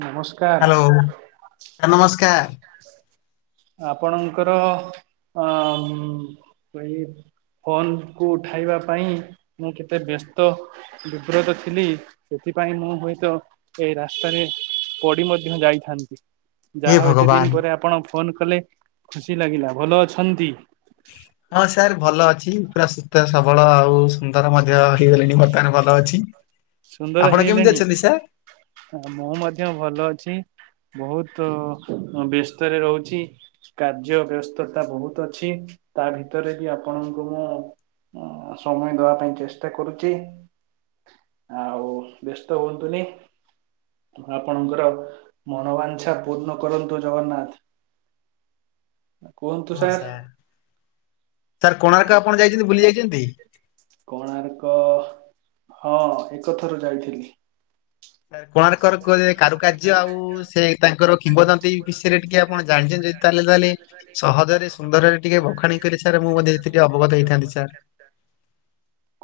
ନମସ୍କାର hello sir ନମସ୍କାର। ଆପଣଙ୍କର ଅ ଅ ମ୍ ଏଇ ଫୋନ କୁ ଉଠାଇବା ପାଇଁ ମୁଁ କେତେ ବ୍ୟସ୍ତ ବିବ୍ରତ ଥିଲି ସେଥିପାଇଁ ମୁଁ ହୁଏ ତ ଏ ରାସ୍ତାରେ ପଡ଼ି ମଧ୍ୟ ଯାଇଥାନ୍ତି। ହେ ଯାହା ହଉ ଏତେ ଭଗବାନ ଦିନ ପରେ ଆପଣ ଫୋନ କଲେ ଖୁସି ଲାଗିଲା ଭଲ ଅଛନ୍ତି? ହଁ ସାର୍ ଭଲ ଅଛି ପୁରା ସୁସ୍ଥ ସବଳ ଆଉ ସୁନ୍ଦର ମଧ୍ୟ ହେଇଗଲେଣି ବର୍ତ୍ତମାନ ଭଲ ଅଛି। ସୁନ୍ଦର ଆପଣ କେମିତି ହେଇଗଲେଣି। ଅଛନ୍ତି ସାର୍? ମୁଁ ମଧ୍ୟ ଭଲ ଅଛି ବହୁତୁ ଅଁ ବ୍ୟସ୍ତରେ ରହୁଛି। କାର୍ଯ୍ୟ ବ୍ୟସ୍ତତା ବହୁତ ଅଛି ତା ଭିତରେ ବି ଆପଣଙ୍କୁ ମୁଁ ଉଁ ସମୟ ଦବା ପାଇଁ ଚେଷ୍ଟା କରୁଚି। ଆଉ ବ୍ୟସ୍ତ ହୁଅନ୍ତୁନି। ଆପଣଙ୍କର ମନବାଞ୍ଛା ପୂର୍ଣ କରନ୍ତୁ ଜଗନ୍ନାଥ। ହଁ ସାର୍। ସାର୍ କୋଣାର୍କ ଆପଣ ଯାଇଛନ୍ତି ବୁଲି ଯାଇଛନ୍ତି? କୋଣାର୍କ ହଁ ଏକ ଥର ଯାଇଥିଲି। ସାରେ କୋଣାର୍କର କୁହାଯାଏ କାରୁକାର୍ଯ୍ୟ ଆଉ ସେ ତାଙ୍କର କିମ୍ବଦନ୍ତୀ ବିଷୟରେ ଟିକେ ଆପଣ ଜାଣିଚନ୍ତି ଯଦି ତାହେଲେ ତାହେଲେ ସହଜରେ ସୁନ୍ଦରରେ ଟିକେ ବଖାଣି କରି ସାର୍ ମୁଁ ମଧ୍ୟ ସେତିକ ଟିକେ ଅବଗତ ହେଇଥାନ୍ତି ସାର୍।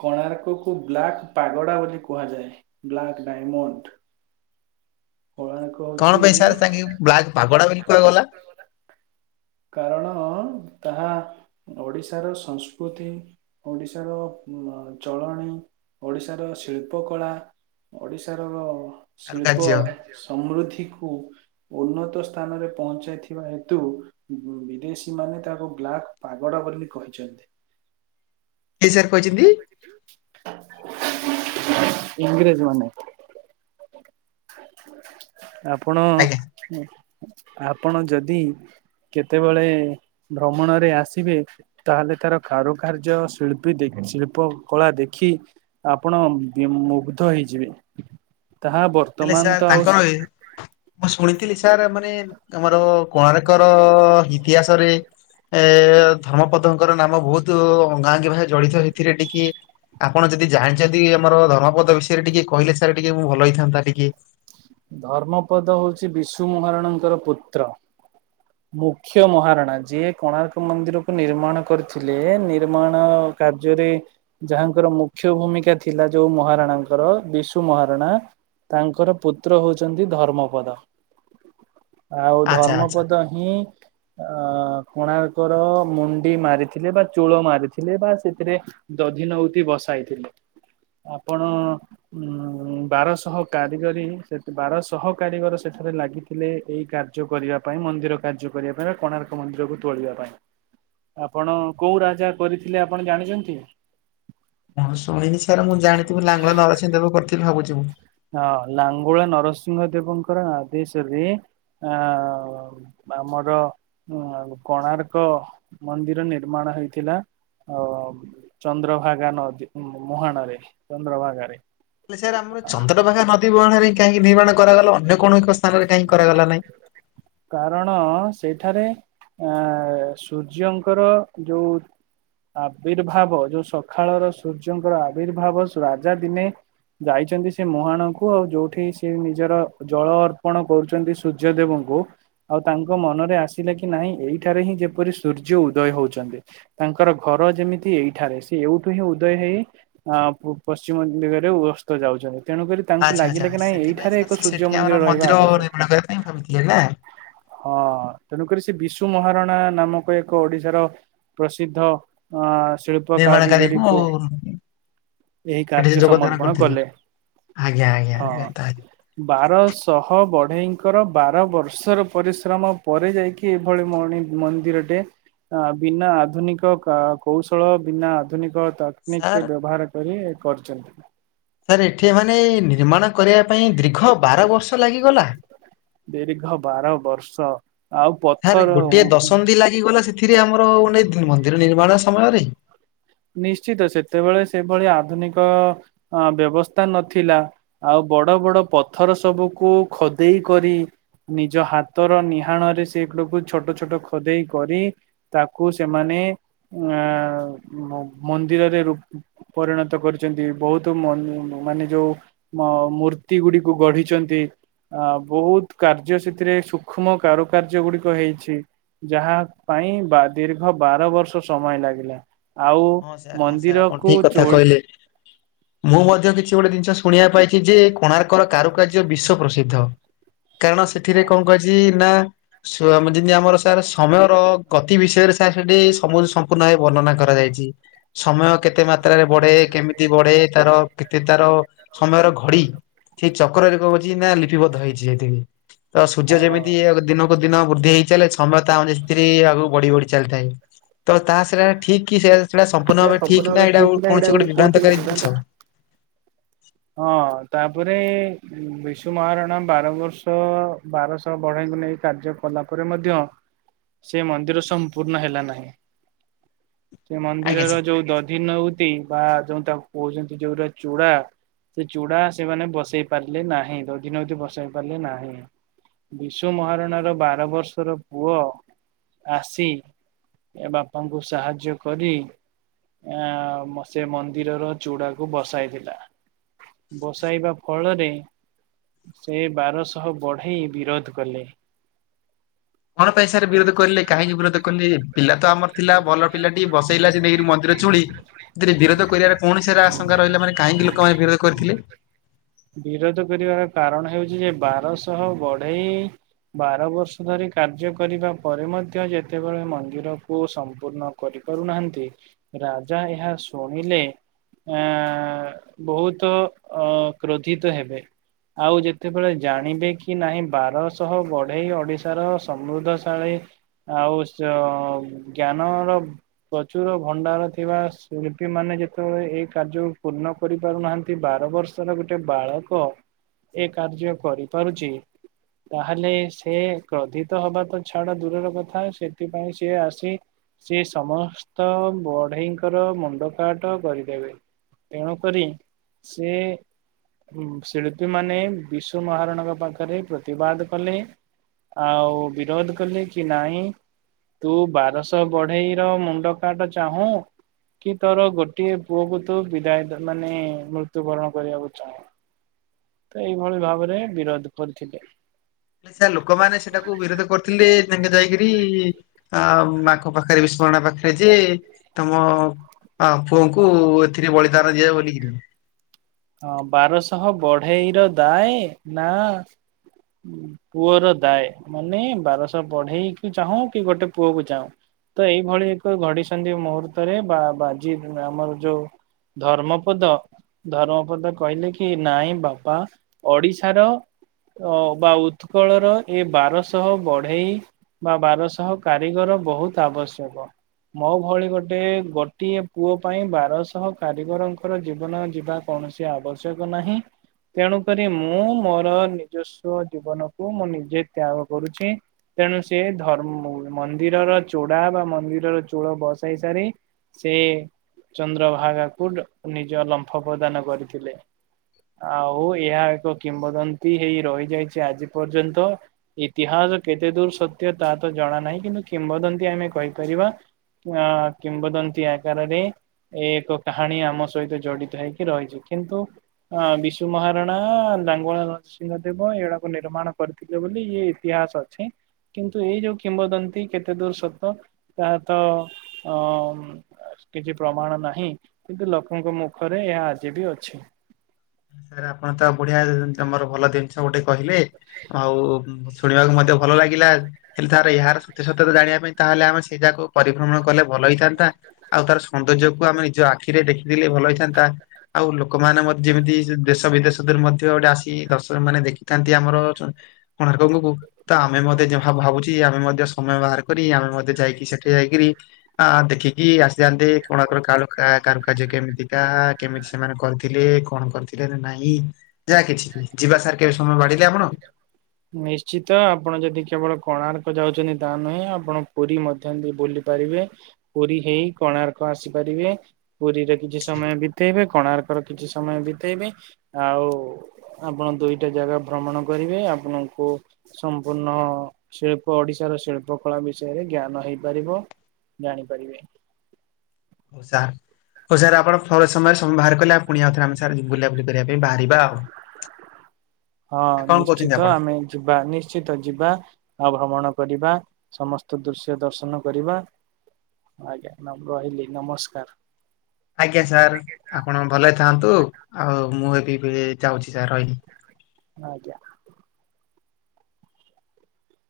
କୋଣାର୍କ କ ବ୍ଲାକ୍ ପାଗଡ଼ା ବୋଲି କୁହାଯାଏ ବ୍ଲାକ୍ ଡାଇମଣ୍ଡ। କଳା କଣ ପାଇଁ ସାର୍ ସାଙ୍ଗେ ବ୍ଲାକ୍ ପାଗଡା ବିଲ କୁଆ ଗଲା। କାରଣ ତାହା ଓଡ଼ିଶାର ସଂସ୍କୃତି, ଓଡିଶାର ଚଳଣି, ଓଡିଶାର ଶିଳ୍ପ କଳା ଓଡିଶାର ଶିଳ୍ପ କାରୁକାର୍ଯ୍ୟ ସମୃଦ୍ଧିକୁ ଉନ୍ନତ ସ୍ଥାନରେ ପହଞ୍ଚାଇଥିବା ହେତୁ ବିଦେଶୀ ମାନେ ତାକୁ ବ୍ଲାକ୍ ପାଗଡା ବୋଲି କହିଛନ୍ତି। କିଏ ସାର୍ କହିଛନ୍ତି? ଇଂଗ୍ରୋଜ୍ ମାନେ। ଆପଣ ଆଜ୍ଞା ଆପଣ ଯଦି କେତେବେଳେ ଭ୍ରମଣରେ ଆସିବେ। ତାହେଲେ ତାର କାରୁକାର୍ଯ୍ୟ ଶିଳ୍ପୀ ଦେ ଶିଳ୍ପ କଳା ଦେଖି ଆପଣ ବି ମୁଗ୍ଧ ହେଇଯିବେ। ତାହା ବର୍ତ୍ତ ହେଲେ ସାର୍ ତାଙ୍କର ଏ ମୁଁ ଶୁଣିଥିଲି ସାର୍ ମାନେ ଆମର କୋଣାର୍କର ଇତିହାସରେ ଏ ଧର୍ମପଦଙ୍କର ନାମ ବହୁତ ଅଙ୍ଗାଙ୍ଗୀ ଭାବେ ଜଡିତ ଏଥିରେ ଟିକେ। ଆପଣ ଯଦି ଜାଣିଛନ୍ତି ଆମର ଧର୍ମପଦ ବିଷୟରେ ଟିକେ କହିଲେ ସାର୍ ଟିକେ ମୁଁ ଭଲ ହେଇଥାନ୍ତା ଟିକେ? ଧର୍ମପଦ ହୋଉଚି ବିଶୁ ମହାରଣାଙ୍କର ପୁତ୍ର। ମୁଖ୍ୟ ମହାରଣା ଯିଏ କୋଣାର୍କ ମନ୍ଦିରକୁ ନିର୍ମାଣ କରଥୁଲେ। ନିର୍ମାଣ କାର୍ଯ୍ୟରେ ଯାହାଙ୍କର ମୁଖ୍ୟ ଭୂମିକା ଥିଲା ଯୋଉ ମହାରଣାଙ୍କର ବିଶୁ ମହାରଣା। ତାଙ୍କର ପୁତ୍ର ହୋଉଚନ୍ତି ଧର୍ମପଦ। ଆଉ ଆଚ୍ଛା ଆଚ୍ଛା। ଧର୍ମପଦ ହିଁ ଅ କୋଣାର୍କର ମୁଣ୍ଡି ମାରିଥିଲେ ବା ଚୁଳ ମାରିଥିଲେ ବା ସେଥିରେ ଦଧି ନହୁତି ବସାଇଥିଲେ। ଆପଣ ଉଁ ବାରଶହ କାରିଗରୀ ତେତ ବାରଶହ କାରିଗର ସେଠାରେ ଲାଗିଥିଲେ ଏଇ କାର୍ଯ୍ୟ କରିବା ପାଇଁ। ମନ୍ଦିର କାର୍ଯ୍ୟ କରିବା ପାଇଁ କୋଣାର୍କ ମନ୍ଦିରକୁ ତୋଳିବା ପାଇଁ। ଆପଣ କୋଉ ରାଜା କରିଥିଲେ ଆପଣ ଜାଣିଚନ୍ତି? ହଁ ଶୁଣିନି ସାର୍ ମୁଁ ଜାଣିଥିବି ଲାଙ୍ଗୁଳା ନରସିଂହଦେବ କରିଥିଲେ ଭାବୁଚି ମୁଁ। ହଁ ଲାଙ୍ଗୁଳା ନରସିଂହ ଦେବଙ୍କର ଆଦେଶରେ ଆଉ ଆମର ଉ କୋଣାର୍କ ମନ୍ଦିର ନିର୍ମାଣ ହେଇଥିଲା। ଅ ଚନ୍ଦ୍ରଭାଗା ନଦୀ ମୁହାଣରେ ଚନ୍ଦ୍ରଭାଗ ରେ। ହେଲେ ସାର୍ ଆମର ଚନ୍ଦ୍ରଭାଗା ନଦୀ ମୁହାଣରେ କାହିଁକି ନିର୍ମାଣ କରାଗଲା ଅନ୍ୟ କୌଣସି ସ୍ଥାନରେ କାହିଁକି କରାଗଲା ନାହିଁ? କାରଣ ସେଠାରେ ଆ ସୂର୍ଯ୍ୟଙ୍କର ଯୋଉ ଆବିର୍ଭାବ ଯୋଉ ସଖାଳର ସୂର୍ଯ୍ୟଙ୍କର ଆବିର୍ଭାବ। ରାଜା ଦିନେ ଯାଇଛନ୍ତି ସେ ମୁହାଣଙ୍କୁ ଆଉ ଯୋଉଠି ସେ ନିଜର ଜଳ ଅର୍ଥ ଅର୍ପଣ କରୁଚନ୍ତି ସୂର୍ଯ୍ୟଦେବଙ୍କୁ। ଆଉ ତାଙ୍କ ମନରେ ଆସିଲା କି ନାଇଁ ଏଇଠାରେ ହିଁ ଯେପରି ସୂର୍ଯ୍ୟ ଉଦୟ ହୋଉଚନ୍ତି। ତାଙ୍କର ଘର ଯେମିତି ଏଇଠାରେ। ସେ ଏଇଠୁ ହିଁ ଉଦୟ ହେଇ ହଁ ପଶ୍ଚିମ ଦିଗରେ ଅସ୍ତ ଯାଉଛନ୍ତି। ତେଣୁକରି ତାଙ୍କୁ ଆଚ୍ଛା ଆଚ୍ଛା ଲାଗିଲା କି ନାଇଁ ଏଇଠାରେ ଏକ ସୂର୍ଯ୍ୟ ମନ୍ଦିର ରହିବା ହ ଆବ ନିର୍ମାଣ କରିବା ପାଇଁ ଭାବିଥିଲେ ହେଲା। ହଁ ତେଣୁକରି ସେ ବିଶୁ ମହାରଣା ନାମକ ଏକ ଓଡିଶାର ପ୍ରସିଦ୍ଧ ଆ ଶିଳ୍ପ ନିର୍ମାଣକାରୀକୁ କାରିଗରି କୁ ଏହି ସେଠି ସେ କାର୍ଯ୍ୟ ଯୋଗଦାନ ସମର୍ପଣ କରିଥିଲେ। କଲେ। ଆଜ୍ଞା ଆଜ୍ଞା ଆଜ୍ଞା ତାହା ହଁ ବାରଶହ ହଁ ବଢେଇଙ୍କର ବାର ବର୍ଷର ପରିଶ୍ରମ ପରେ ଯାଇକି ଏଭଳି ମଣି ମନ୍ଦିରଟେ ଆ ବିନା ଆଧୁନିକ କୌଶଳ ବିନା ଆଧୁନିକତା ସାର୍ ବ୍ୟବହାର କରି କରୁଛନ୍ତି। ସାର୍ ଏଠି ଏମାନେ ନିର୍ମାଣ କରିବା ପାଇଁ ଦୀର୍ଘ ବାର ବର୍ଷ ଲାଗିଗଲା। ଦୀର୍ଘ ବାର ବର୍ଷ ଆଉ ପଥର ଏତିକି ଗଲା ସେଥିରେ ଆମର ମନ୍ଦିର ନିର୍ମାଣ ସମୟରେ ନିଶ୍ଚିତ ସେତେବେଳେ ସେଭଳି ଆଧୁନିକ ବ୍ୟବସ୍ଥା ନଥିଲା। ଆଉ ବଡ ବଡ ପଥର ସବୁକୁ ଖଦେଇ କରି ନିଜ ହାତର ନିହାଣ ରେ ସେଗୁଡାକୁ ଛୋଟ ଛୋଟ ଖୋଦେଇ କରି ତାକୁ ସେମାନେ ଅ ମନ୍ଦିରରେ ର ପରିଣତ କରିୁଛନ୍ତି ବହୁତ ମାନେ ଯୋଉ ଅ ମୂର୍ତ୍ତି ଗୁଡିକୁ ଗଢିଛନ୍ତି ଆ ବହୁତ କାର୍ଯ୍ୟ ସେଥିରେ ସୂକ୍ଷ୍ମ କାରୁକାର୍ଯ୍ୟ ଗୁଡିକ ହେଇଛି। ଯାହା ପାଇଁ ବା ଦୀର୍ଘ ବାର ବର୍ଷ ସମୟ ଲାଗିଲା। ଆଉ ହଁ ସାର୍ ହଁ ସାର୍ ଆପଣ ମନ୍ଦିରକୁ ଠିକ କଥା ଚୋଳ କହିଲେ। ମୁଁ ମଧ୍ୟ କିଛି ଗୋଟେ ଜିନିଷ ଶୁଣିବା ପାଇଛି ଯେ କୋଣାର୍କର କାରୁକାର୍ଯ୍ୟ ବିଶ୍ଵ ପ୍ରସିଦ୍ଧ। କାରଣ ସେଥିରେ କଣ କଛି ନା ଶୁଣ ଆମେ ଯେମିତି ଆମର ସାର୍ ସମୟର ଗତି ବିଷୟରେ ସାର୍ ସେଠି ସମ ସମ୍ପୂର୍ଣ୍ଣ ଭାବେ ବର୍ଣ୍ଣନା କରାଯାଇଛି। ସମୟ କେତେ ମାତ୍ରାରେ ବଢେ କେମିତି ବଢେ ତାର କେତେ ତାର ସମୟର ଘଡି ସେଇ ଚକ୍ରରେ କ ନା ଲିପିବଦ୍ଧ ହେଇଛି ସେତିକି ତ ସୂର୍ଯ୍ୟ ହଁ ଯେମିତି ଦିନକୁ ଦିନ ବୃଦ୍ଧି ହେଇଛି ଚାଲେ ସମୟ ଟା ଅନିସ୍ତିରେ ଆଗକୁ ବଢି ବଢି ଚାଲିଥାଏ ତ ତା ସେଟା ଠିକ କି ସେ ସେଇଟା ସମ୍ପୂର୍ଣ୍ଣ ଭାବେ ଠିକ ନା ଏଟା କୌଣସି ଗୋଟେ ବିଭ୍ରାନ୍ତକାରୀ ଜିନିଷ। ହଁ ତାପରେ ବିଶୁ ମହାରଣା ବାର ବର୍ଷ ବାରଶହ ବଢେଇଙ୍କୁ ନେଇ କାର୍ଯ୍ୟ କଲା ପରେ ମଧ୍ୟ ସେ ମନ୍ଦିର ସମ୍ପୂର୍ଣ୍ଣ ହେଲା ନାହିଁ। ସେ ଆଜ୍ଞା ସାର୍। ମନ୍ଦିରର ଯୋଉ ଦଧି ନଉଟି ବା ଯୋଉ ତାକୁ କହୁଛନ୍ତି ଯୋଉଟା ଚୂଡା ସେ ଚୁଡା ସେମାନେ ବସେଇ ପାରିଲେ ନାହିଁ ଦଧିନଉତି ବସେଇ ପାରିଲେ ନାହିଁ। ବିଶୁ ମହାରଣା ର ବାର ବର୍ଷର ପୁଅ ଆସି ଏ ବାପାଙ୍କୁ ସାହାଯ୍ୟ କରି ଆ ସେ ମନ୍ଦିରର ଚୁଡାକୁ ବସାଇଥିଲା। ବସାଇବା ଫଳରେ ସେ ବାରଶହ ବଢେଇ ବିରୋଧ କଲେ। କଣ ପାଇଁ ସାର୍ ବିରୋଧ କରିଲେ କାହିଁକି ବିରୋଧ କଲେେ? ପିଲା ତ ଆମର ଥିଲା ଭଲ ପିଲା ଟିକେ ବସେଇଲା ସେ ନେଇକି ମନ୍ଦିର ଚୁଳି, ସେଥିରେ ବିରୋଧ କରିବାର କଣ ସାର ଆଶଙ୍କା ରହିଲା ମାନେ କାହିଁକି ଲୋକମାନେ ବିରୋଧ କରିଥିଲେ? ବିରୋଧ କରିବାର କାରଣ ହଉଛି ଯେ ବାରଶହ ବଢେଇ ବାର ବର୍ଷ ଧରି କାର୍ଯ୍ୟ କରିବା ପରେ ମଧ୍ୟ ଯେତେବେଳେ ମନ୍ଦିରକୁ ସମ୍ପୂର୍ଣ୍ଣ କରିପାରୁନାହାନ୍ତି ରାଜା ଏହା ଶୁଣିଲେ ଆ ବହୁତ ଅ କ୍ରୋଧିତ ହେବେ। ଆଉ ଯେତେବେଳେ ଜାଣିବେ କି ନାହିଁ ବାରଶହ ବଢେଇ ଓଡିଶାର ସମୃଦ୍ଧଶାଳୀ ଆଉ ସ ଜ୍ଞାନ ର ପ୍ରଚୁର ଭଣ୍ଡାର ଥିବା ଶିଳ୍ପୀ ମାନେ ଯେତେବେଳେ ଏଇ କାର୍ଯ୍ୟ କୁ ପୂର୍ଣ୍ଣ କରିପାରୁନାହାନ୍ତି ପ୍ରତି ବାର ବର୍ଷର ଗୋଟେ ବାଳକ ଏ କାର୍ଯ୍ୟ କରିପାରୁଛି ତାହେଲେ ସେି କ୍ରୋଧିତ ହବା ତ ଛାଡା ଦୂରର କଥା ସେଥିପାଇଁ ସିଏ ଆସି ସେି ସମସ୍ତ ବଢେଇଙ୍କର ମୁଣ୍ଡ କାଟ କରିଦେବେ ତେଣୁ କରି ସେ ଉ ଶିଳ୍ପୀ ମାନେ ବିଶୁ ମହାରଣଙ୍କ ପାଖରେ ପ୍ରତିବାଦ କଲେ ଆଉ ବିରୋଧ କଲେ କି ନାହିଁ ତୁ ବାରଶହ ବଢେଇ ର ମୁଣ୍ଡ କାଟ ଚାହୁଁ କି ତୋର ଗୋଟେ ପୁଅ କ ତୁ ବିଦାୟ ମାନେ ମୃ ମୃତ୍ୟୁବରଣ କରିବାକୁ ଚାହୁଁ ତ ଏଇଭଳି ଭାବରେ ବିରୋଧ କରିଥିଲେ ସେ ଲୋକମାନେ ସେଟାକୁ ବିରୋଧ କରିଥିଲେ ତାଙ୍କେ ଯାଇ କିରି ଆ ଆଖ ପାଖରେ ବିସୁ ମହାରଣା ପାଖରେ ଯିଏ ତମ ହଁ ପୁଅଙ୍କୁ ଏଥିରେ ବଳିଦାନ ଦିଅ ବୋଲି ହଁ ବାରଶହ ବଢେଇ ର ଦାଏ ନା ପୁଅର ଦାଏ ମାନେ ବାରଶହ ବଢେଇ କି ଚାହୁଁ କି ଗୋଟେ ପୁଅ କୁ ଚାହୁଁ ତ ଏଇଭଳି ଏକ ଘଡିସନ୍ଧି ମୁହୂର୍ତ୍ତରେ ବା ବାଜି ଆମର ଯୋଉ ଧର୍ମପଦ ଧର୍ମ ଧର୍ମପଦ କହିଲେ କି ନାଇଁ ବାପା ଓଡିଶାର ଅ ବା ଉତ୍କଳର ଏ ବାରଶହ ବଢେଇ ବା ବାରଶହ କାରିଗର ବହୁତ ଆବଶ୍ୟକ। ମୋ ଭଳି ଗୋଟେ ଗୋଟିଏ ପୁଅ ପାଇଁ ବାରଶହ କାରିଗରଙ୍କର ଜୀବନ ଯିବା କୌଣସି ଆବଶ୍ୟକ ନାହିଁ। ତେଣୁ କରି ମୁଁ ମୋର ନିଜସ୍ୱ ଜୀବନକୁ ମୁଁ ନିଜେ ତ୍ୟାଗ କରୁଛି। ତେଣୁ ସେ ଧର୍ମ ମନ୍ଦିରର ଚୋଡା ବା ମନ୍ଦିରର ଚୋଳ ବସେଇ ସାରି ସେ ଚନ୍ଦ୍ରଭାଗାକୁ ନିଜ ଲମ୍ଫ ପ୍ରଦାନ କରିଥିଲେ ଆଉ ଏହା ଏକ କିମ୍ବଦନ୍ତୀ ହେଇ ରହିଯାଇଛି ଆଜି ପର୍ଯ୍ୟନ୍ତ ଇତିହାସ କେତେ ଦୂର ସତ୍ୟ ତାହା ତ ଜଣା ନାହିଁ କିନ୍ତୁ କିମ୍ବଦନ୍ତୀ ଆମେ କହିପାରିବା ଆ କିମ୍ବଦନ୍ତୀ ଆକାରରେ ଏ ଏକ କାହାଣୀ ଆମ ସହିତ ଜଡିତ ହେଇକି ରହିଛି କିନ୍ତୁ ହଁ ବିଶୁ ମହାରଣା ଲାଙ୍ଗୁଳା ନରସିଂହ ଦେବ ଏଇଗୁଡାକୁ ନିର୍ମାଣ କରି ଥିଲେ ବୋଲି ଇଏ ଇତିହାସ ଅଛି। କିନ୍ତୁ ଏଇ ଯୋଉ କିମ୍ବଦନ୍ତୀ କେତେ ଦୂର ସତ ତାହା ତ ଅ କିଛି ପ୍ରମାଣ ନାହିଁ କିନ୍ତୁ ଲୋକଙ୍କ ମୁଖରେ ଏହା ଆଜି ବି ଅଛି ସାର୍ ଆପଣ ତ ବଢିଆ ତମର ଭଲ ଜିନିଷ ଗୋଟେ କହିଲେ ଆଉ ଶୁଣିବାକୁ ମଧ୍ୟ ଭଲ ଲାଗିଲା। ହେଲେ ତାର ଏହାର ସତ୍ୟ ସତ୍ୟତା ଜାଣିବା ପାଇଁ ତାହଲେ ଆମେ ସେଇଯାଗାକୁ ପରିଭ୍ରମଣ କଲେ ଭଲ ହେଇଥାନ୍ତା। ଆଉ ତାର ସୌନ୍ଦର୍ଯ୍ୟ କୁ ଆମେ ନିଜ ଆଖିରେ ଦେଖିଥିଲେ ଭଲ ହେଇଥାନ୍ତା ଆଉ ଲୋକମାନେ ମ ଯେମିତି ଦେଶ ବିଦେଶ ଦରୁ ମଧ୍ୟ ଗୋଟେ ଆସି ଦର୍ଶକ ମାନେ ଦେଖିଥାନ୍ତି ଆମର କୋଣାର୍କକୁ ତ ଆମେ ମଧ୍ୟ ଭାବୁଛି ଆମେ ମଧ୍ୟ ସମୟ ବାହାର କରି ଆମେ ମଧ୍ୟ ଯାଇକି ସେଠି ଯାଇକିରି ହଁ ଦେଖିକି ଆସିଯାଆନ୍ତେ କୋଣାର୍କ ର କାରୁକାର୍ଯ୍ୟ କେମିତିକା, କେମିତି ସେମାନେ କରିଥିଲେ? କଣ କରିଥିଲେ ନାଇଁ ଯାହା କିଛି ବି ଯିବା ସାର୍ କେବେ ସମୟ ବାଡିଲେ ଆପଣ ନିଶ୍ଚିତ ଆପଣ ଯଦି କେବଳ କୋଣାର୍କ ଯାଉଛନ୍ତି ତା ନୁହେଁ ଆପଣ ପୁରୀ ମଧ୍ୟ ବୁଲି ପାରିବେ ପୁରୀ ହେଇ କୋଣାର୍କ ଆସିପାରିବେ ପୁରୀରେ କିଛି ସମୟ ବିତେଇବେ କୋଣାର୍କର କିଛି ସମୟ ବିତେଇଵେ ଆଉ ଆପଣ ଦୁଇଟା ଜାଗା ଭ୍ରମଣ କରିବେ ଆପଣଙ୍କୁ ସମ୍ପୂର୍ଣ୍ଣ ଶିଳ୍ପ ଓଡିଶାର ଶିଳ୍ପ କଳା ବିଷୟରେ ଜ୍ଞାନ ହେଇପାରିବ ଜାଣିପାରିବେ ହଉ ସାର୍ ହଉ ସାର୍ ଆପଣ ଫଲ ସମୟରେ ସମୟ ବାହାର କଲେ ଆ ପୁଣି ଆଉଥରେ ଆମେ ସାଙ୍ଗରେ ବୁଲାବୁଲି କରିବା ପାଇଁ ବାହାରିବା ଆଉ। ହଁ ନା କଣ କହୁଛନ୍ତି ନିଶ୍ଚିତ ଆପଣ? ଆମେ ଯିବା ନିଶ୍ଚ୍ ଶ୍ଚିତ ଯିବା ଆଉ ଭ୍ରମଣ କରିବା ସମସ୍ତ ଦୃଶ୍ୟ ଦର୍ଶନ କରିବା। ଆଜ୍ଞା ନମ ରହିଲି ନମସ୍କାର। ଆଜ୍ଞା ସାର୍ ଆପଣ ଭଲରେ ଥାଆନ୍ତୁ ଆଉ ମୁଁ ବି ଏବେ ଯାଉଛି ସାର୍ ରହିଲି। ଆଜ୍ଞା।